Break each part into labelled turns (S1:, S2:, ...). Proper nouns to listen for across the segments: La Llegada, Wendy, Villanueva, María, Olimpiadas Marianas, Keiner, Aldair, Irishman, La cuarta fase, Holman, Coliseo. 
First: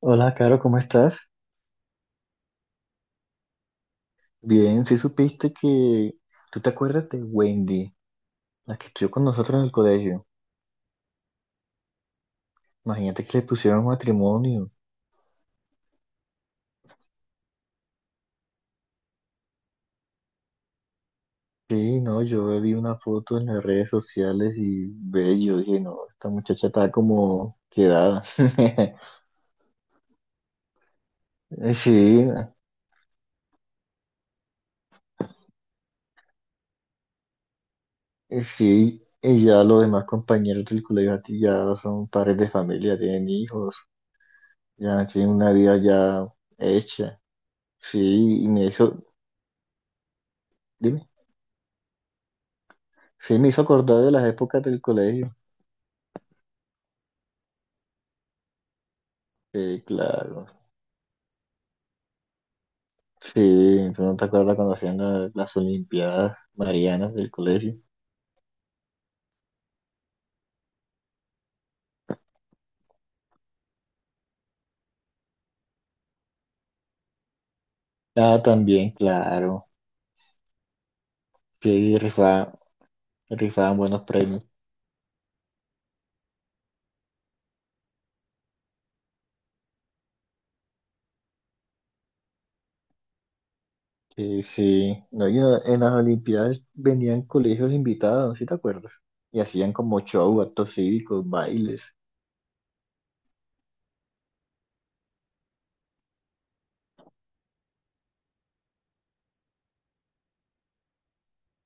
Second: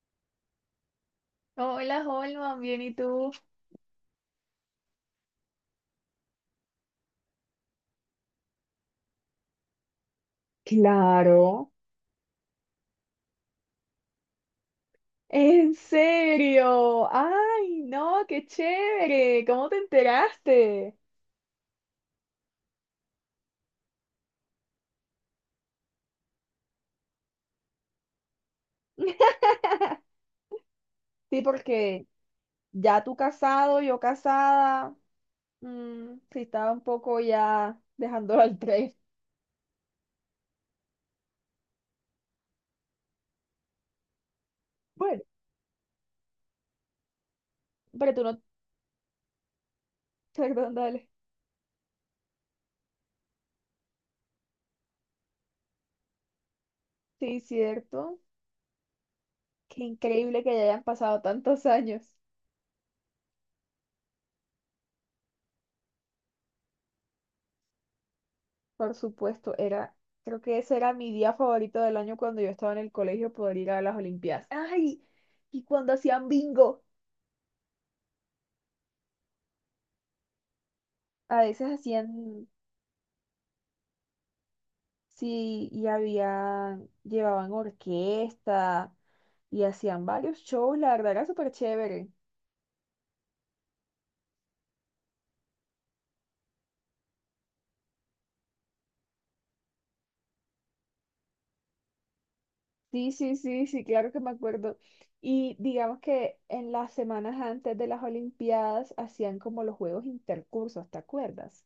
S1: Hola, Caro, ¿cómo estás?
S2: Hola, Holman, bien, ¿y tú?
S1: Bien, sí supiste que... ¿Tú te acuerdas de Wendy, la que estudió con nosotros en el colegio?
S2: Claro.
S1: Imagínate que le pusieron matrimonio.
S2: ¿En serio? ¡Ay, no! ¡Qué chévere! ¿Cómo te enteraste?
S1: Sí, no, yo vi una foto en las redes sociales y ve, yo dije, no, esta muchacha está como quedada.
S2: Sí,
S1: Eh,
S2: porque
S1: Sí,
S2: ya tú casado, yo casada, mm, sí estaba un poco ya dejándolo al tren.
S1: sí, y ya los demás compañeros del colegio a ti ya son padres de familia, tienen hijos, ya
S2: Bueno,
S1: tienen una vida ya hecha.
S2: pero tú no.
S1: Sí, y me hizo...
S2: Perdón,
S1: Dime.
S2: dale.
S1: Sí, me hizo acordar de las épocas del colegio.
S2: Sí, cierto.
S1: Sí,
S2: Qué increíble
S1: claro.
S2: que ya hayan pasado tantos años.
S1: Sí, tú no te acuerdas cuando hacían las Olimpiadas Marianas del colegio.
S2: Por supuesto, era, creo que ese era mi día favorito del año cuando yo estaba en el colegio poder ir a las Olimpiadas. ¡Ay! Y cuando hacían bingo,
S1: Ah, también, claro.
S2: a veces
S1: Sí,
S2: hacían,
S1: rifaban, rifaban buenos premios.
S2: sí, y había, llevaban orquesta y hacían varios shows, la verdad era súper chévere.
S1: Sí, sí. No, y en en las Olimpiadas venían colegios invitados, ¿sí te acuerdas? Y hacían como show, actos cívicos, bailes.
S2: Sí, sí, sí, sí, claro que me acuerdo. Y digamos que en las semanas antes de las Olimpiadas hacían como los juegos intercursos, ¿te acuerdas?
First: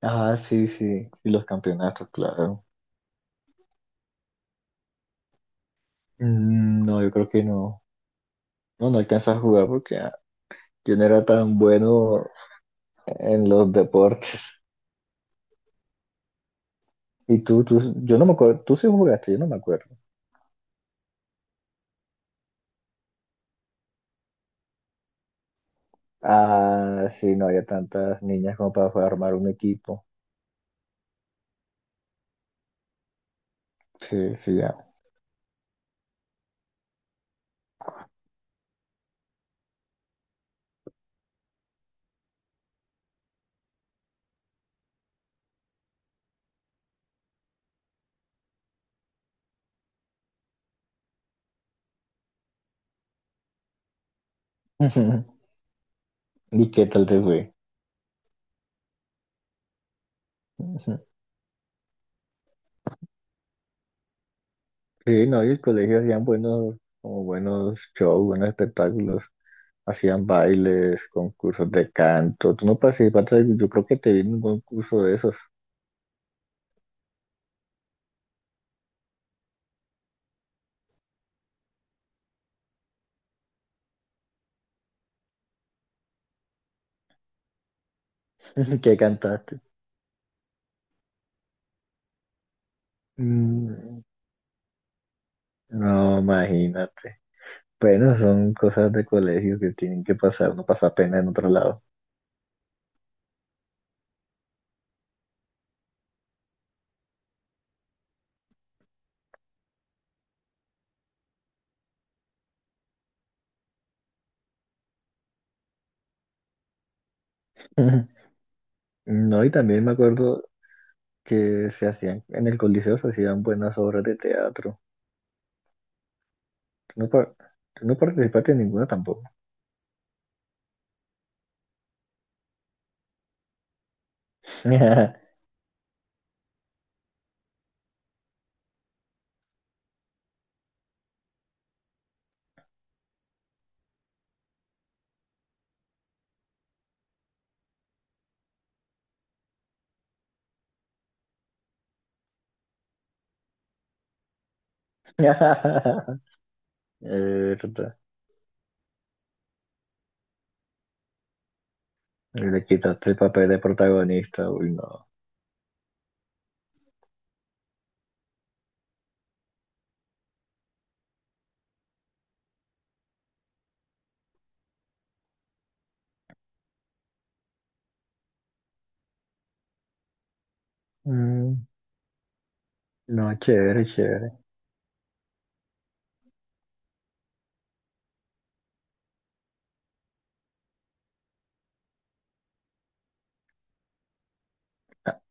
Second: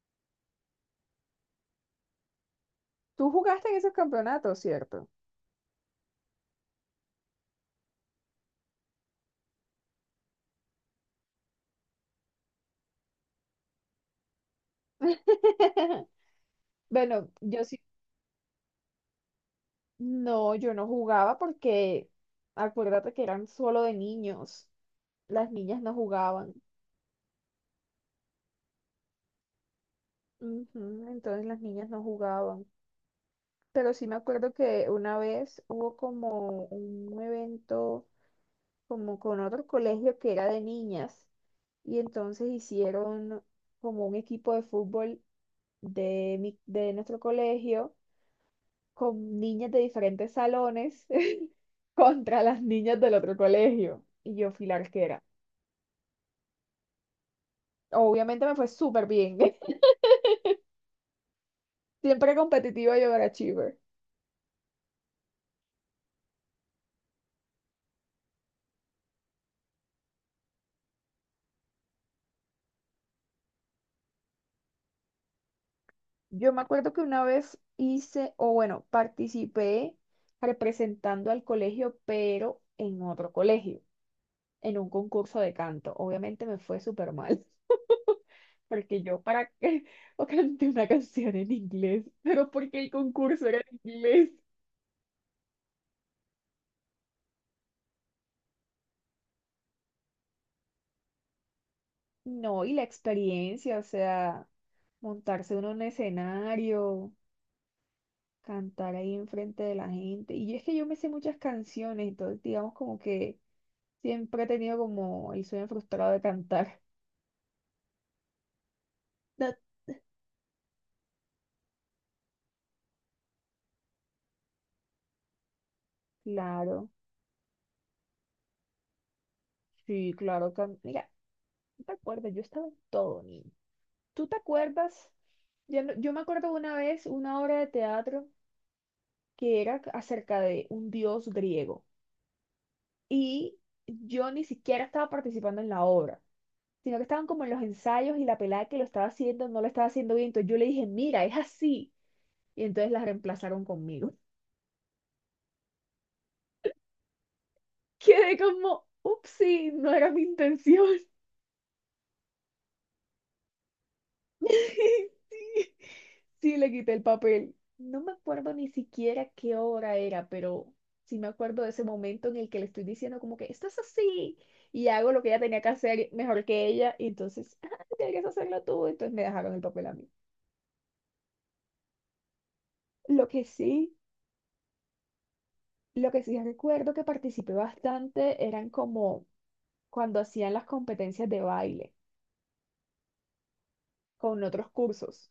S1: Ah, sí, sí. Y los campeonatos, claro.
S2: Tú jugaste en esos campeonatos, ¿cierto?
S1: Mm, no, yo creo que no. No, no alcanzas a jugar porque yo no era tan bueno en los deportes.
S2: Bueno,
S1: Y
S2: yo sí,
S1: yo no me acuerdo, tú sí jugaste, yo no me acuerdo.
S2: no, yo no jugaba porque acuérdate que eran solo de niños. Las niñas no jugaban.
S1: Ah, sí, no había tantas niñas como para poder armar un equipo.
S2: Ujú, entonces las niñas no jugaban. Pero sí me
S1: Sí,
S2: acuerdo
S1: sí,
S2: que
S1: ya.
S2: una vez hubo como un evento como con otro colegio que era de niñas y entonces hicieron como un equipo de fútbol de, de nuestro colegio con niñas de diferentes salones contra las niñas del otro colegio. Y yo fui la arquera.
S1: ¿Y qué tal te fue?
S2: Obviamente me fue súper bien.
S1: Ujú.
S2: Siempre competitiva y overachiever.
S1: Sí, no, y el colegio hacían buenos, como buenos shows, buenos espectáculos. Hacían bailes, concursos de canto. Tú no participaste, yo creo que te vi en un concurso de esos.
S2: Yo me acuerdo que una vez hice, o bueno, participé representando al colegio, pero en otro colegio, en un concurso de canto. Obviamente me fue súper mal.
S1: ¿Qué
S2: Porque yo para
S1: cantaste?
S2: qué o canté una canción en inglés, pero porque el concurso era en
S1: Mm,
S2: inglés.
S1: No, imagínate. Bueno, son cosas de colegio que tienen que pasar, no pasa pena en otro lado.
S2: No, y la experiencia, o sea, montarse uno en un escenario, cantar ahí enfrente de la gente. Y es que yo me sé muchas canciones, entonces digamos como que siempre he tenido como el sueño frustrado de cantar.
S1: No, y
S2: No,
S1: también me acuerdo que se hacían, en el Coliseo se hacían buenas obras de teatro.
S2: claro,
S1: Tú no, tú no participaste en ninguna tampoco.
S2: sí, claro. Mira, ¿tú te acuerdas? Yo estaba en todo, niño. ¿Tú te acuerdas? Yo, no- Yo me acuerdo una vez una obra de teatro que era acerca de un dios griego y yo ni siquiera estaba participando en la obra, sino que estaban como en los ensayos y la pelada que lo estaba haciendo no lo estaba haciendo bien. Entonces yo le dije, mira, es así. Y entonces la reemplazaron conmigo.
S1: Eh, tota,
S2: Quedé como, upsí, no era mi intención.
S1: le quitaste el papel de protagonista, uy, no.
S2: Sí, sí, le quité el papel. No me acuerdo ni siquiera qué hora era, pero sí me acuerdo de ese momento en el que le estoy diciendo como que esto es así y hago lo que ella tenía que hacer mejor que ella y entonces, ah, tienes que hacerlo tú, entonces me dejaron el papel a mí.
S1: Mm,
S2: Lo
S1: no,
S2: que
S1: chévere,
S2: sí
S1: chévere.
S2: Lo que sí recuerdo que participé bastante eran como cuando hacían las competencias de baile con otros
S1: Ah,
S2: cursos.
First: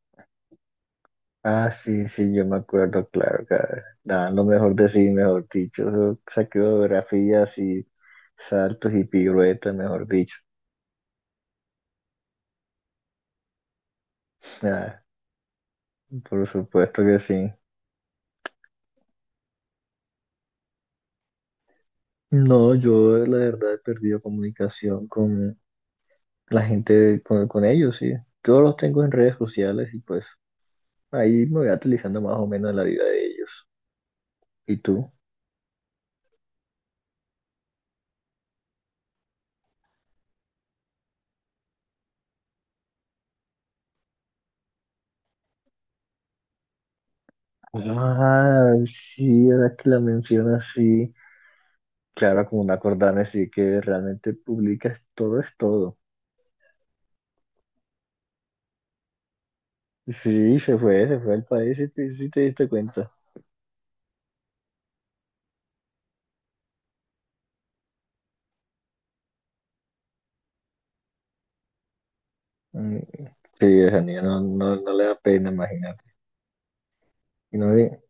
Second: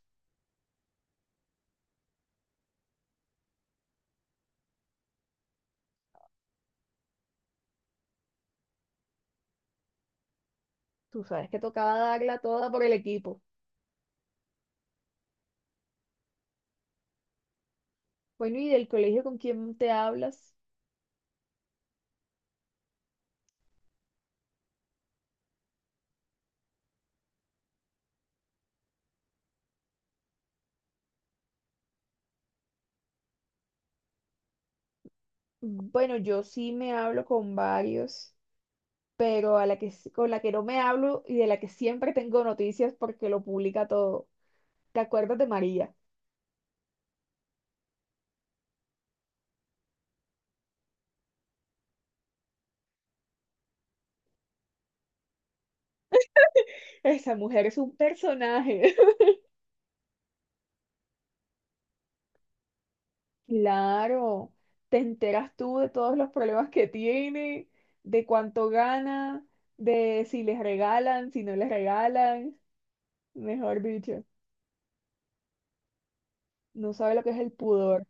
S1: ah, sí, sí, yo me acuerdo, claro, que daban lo mejor de sí, mejor dicho. Eso, esa coreografías y saltos y piruetas, mejor dicho.
S2: Tú sabes que tocaba darla toda por el equipo.
S1: Ah, por supuesto que sí.
S2: Bueno, ¿y del colegio con quién te hablas?
S1: No, yo la verdad he perdido comunicación con la gente, con ellos, sí. Yo los tengo en redes sociales y pues ahí me voy actualizando más o menos en la vida de ellos. ¿Y tú?
S2: Bueno, yo sí me hablo con varios, pero a la que, con la que no me hablo y de la que siempre tengo noticias porque lo publica todo. ¿Te acuerdas de María?
S1: Ah, sí, ahora que la mencionas, sí. Claro, como una cordana, sí que realmente publicas todo es todo.
S2: Esa mujer es un personaje.
S1: Sí, se fue al país y te, sí te diste cuenta.
S2: Claro, te enteras tú de todos los problemas que tiene, de cuánto gana, de si les regalan, si no les regalan,
S1: Mm, sí,
S2: mejor
S1: esa niña
S2: dicho,
S1: no, no, no le da pena imaginar.
S2: no sabe lo que es el
S1: Y no,
S2: pudor.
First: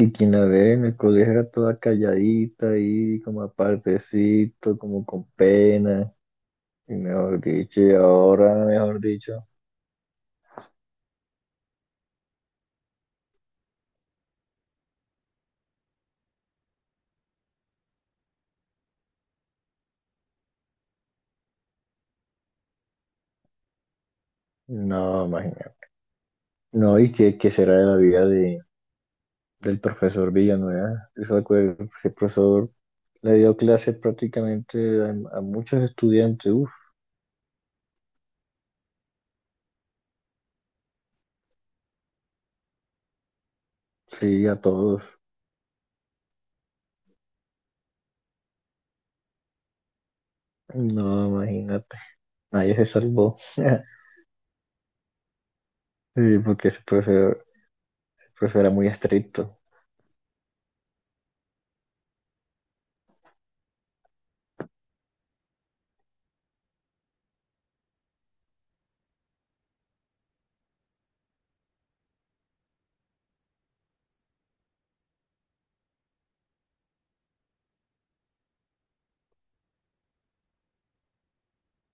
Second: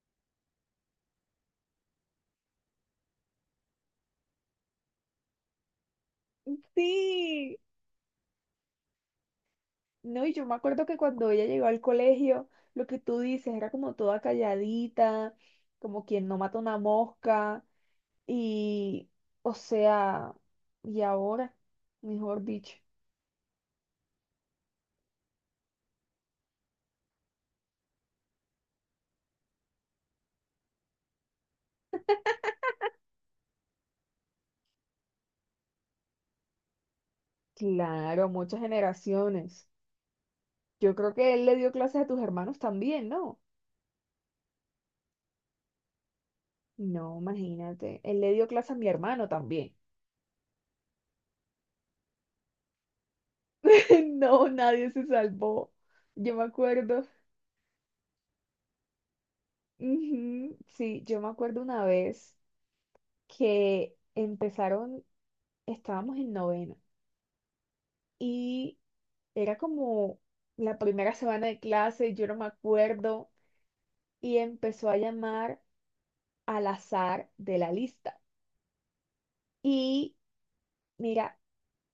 S1: y quien la ve en el colegio era toda calladita ahí, como apartecito, como con pena, y mejor
S2: Sí,
S1: dicho, y ahora, mejor dicho,
S2: no, y yo me acuerdo que cuando ella llegó al colegio, lo que tú dices era como toda calladita, como quien no mata una mosca, y, o sea, y ahora, mejor dicho,
S1: no, imagínate. No, y qué, qué será de la vida de, del profesor Villanueva. Eso ese profesor le dio clases prácticamente a muchos estudiantes, uff,
S2: claro, muchas generaciones. Yo creo que él le dio clases a tus hermanos también, ¿no?
S1: sí, a todos.
S2: No, imagínate. Él le dio clases a mi hermano también.
S1: No, imagínate, nadie se salvó.
S2: No, nadie se salvó. Yo
S1: Sí,
S2: me
S1: porque ese
S2: acuerdo.
S1: profesor, el profesor era muy estricto.
S2: Ujú, sí, yo me acuerdo una vez que empezaron, estábamos en novena y era como la primera semana de clase, yo no me acuerdo, y empezó a llamar al azar de la lista. Y mira,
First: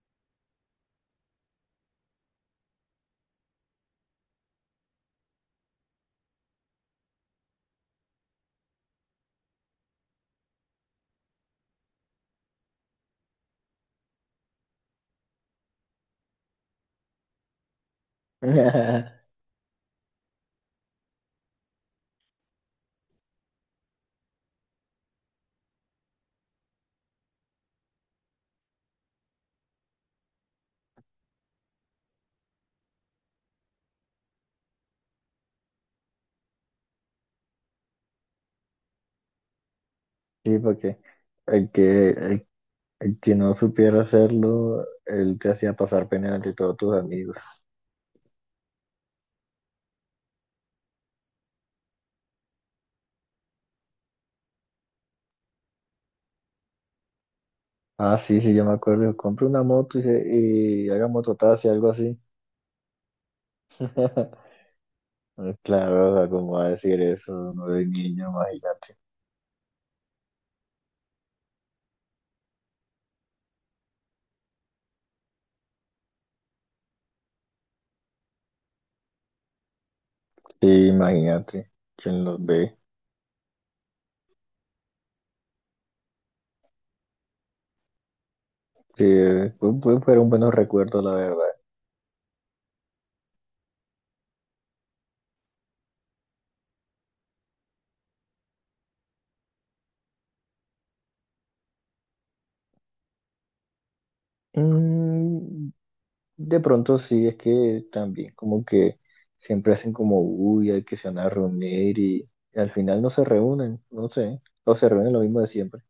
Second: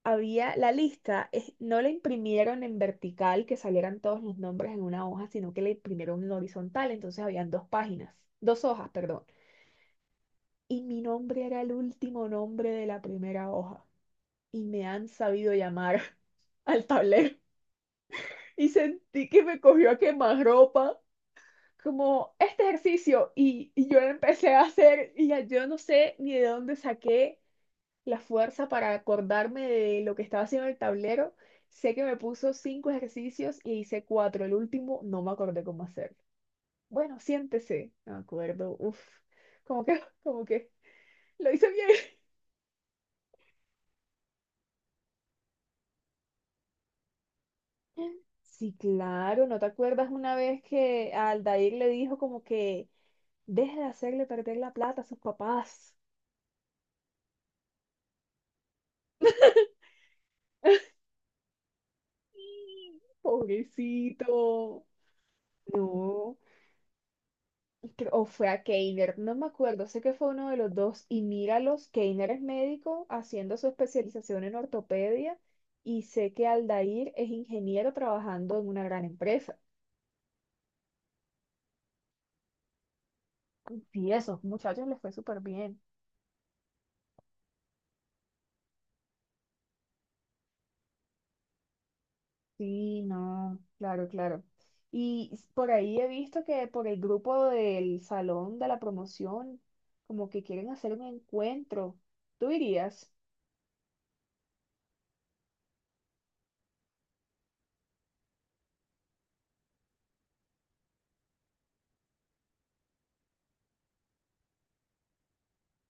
S2: había la lista, no la imprimieron en vertical que salieran todos los nombres en una hoja, sino que la imprimieron en horizontal, entonces habían dos páginas, dos hojas, perdón. Y mi nombre era el último nombre de la primera hoja. Y me han sabido llamar al tablero. Y sentí que me cogió a quemarropa, como este ejercicio. Y yo lo empecé a hacer y ya yo no sé ni de dónde saqué la fuerza para acordarme de lo que estaba haciendo en el tablero. Sé que me puso 5 ejercicios y hice 4. El último no me acordé cómo hacerlo. Bueno, siéntese. No me acuerdo. Uf, como que, como
S1: Sí,
S2: que
S1: porque
S2: lo hice
S1: el que, el que no supiera hacerlo, él te hacía pasar pena ante todos tus amigos.
S2: bien. Sí, claro, ¿no te acuerdas una vez que a Aldair le dijo como que deje de hacerle perder la plata a sus papás?
S1: Ah, sí, sí, yo me acuerdo. Compré una moto y, y haga mototaxi, algo así.
S2: Pobrecito.
S1: Claro, o sea,
S2: No.
S1: ¿cómo va a decir eso? No de
S2: O
S1: niño,
S2: fue a
S1: imagínate.
S2: Keiner, no me acuerdo, sé que fue uno de los dos, y míralos, Keiner es médico haciendo su especialización en ortopedia, y sé que Aldair es ingeniero trabajando en una gran empresa.
S1: Sí, imagínate. ¿Quién los ve?
S2: Y esos muchachos les fue súper bien.
S1: Sí, fueron buenos recuerdos, la verdad.
S2: Sí, no, claro, claro. Y por ahí he visto que por el grupo del salón de la promoción, como que quieren hacer un encuentro. ¿Tú irías?
S1: Mm, de pronto sí, es que también como que siempre hacen como uy, hay que se van a reunir y al final no se reúnen, no sé. O se reúnen lo mismo de siempre.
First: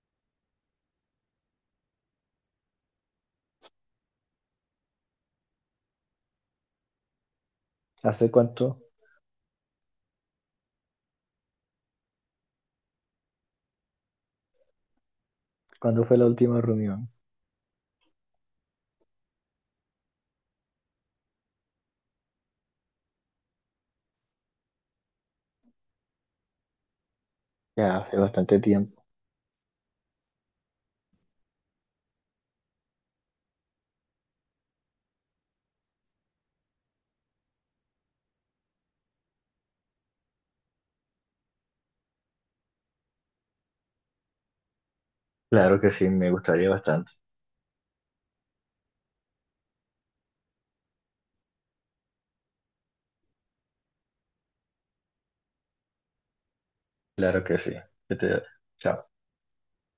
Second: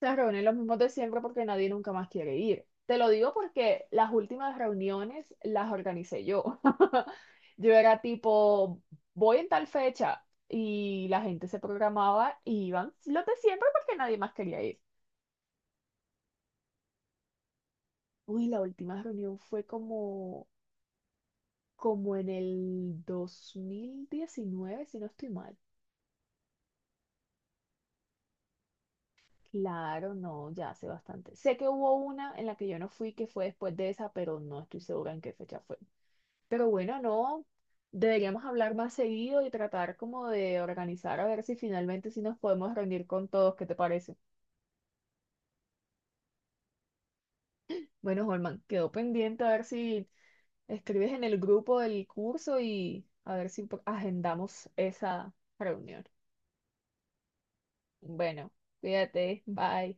S2: Se reúnen los mismos de siempre porque nadie nunca más quiere ir. Te lo digo porque las últimas reuniones las organicé yo. Yo era
S1: ¿Hace cuánto?
S2: tipo, voy en tal fecha y la gente se programaba y iban los de siempre porque nadie más quería ir.
S1: ¿Cuándo fue la última reunión?
S2: Uy, la última reunión fue como, como en el 2019, si no estoy mal.
S1: Ya, hace bastante tiempo.
S2: Claro, no, ya hace bastante. Sé que hubo una en la que yo no fui, que fue después de esa, pero no estoy segura en qué fecha fue. Pero bueno, no, deberíamos hablar más seguido y tratar como de organizar a ver si finalmente sí nos podemos reunir con todos, ¿qué te parece?
S1: Claro que sí, me gustaría bastante.
S2: Bueno, Holman, quedó pendiente a ver si escribes en el grupo del curso y a ver si agendamos esa reunión.
S1: Claro que sí. Que te-
S2: Bueno,
S1: Chao.
S2: cuídate, bye.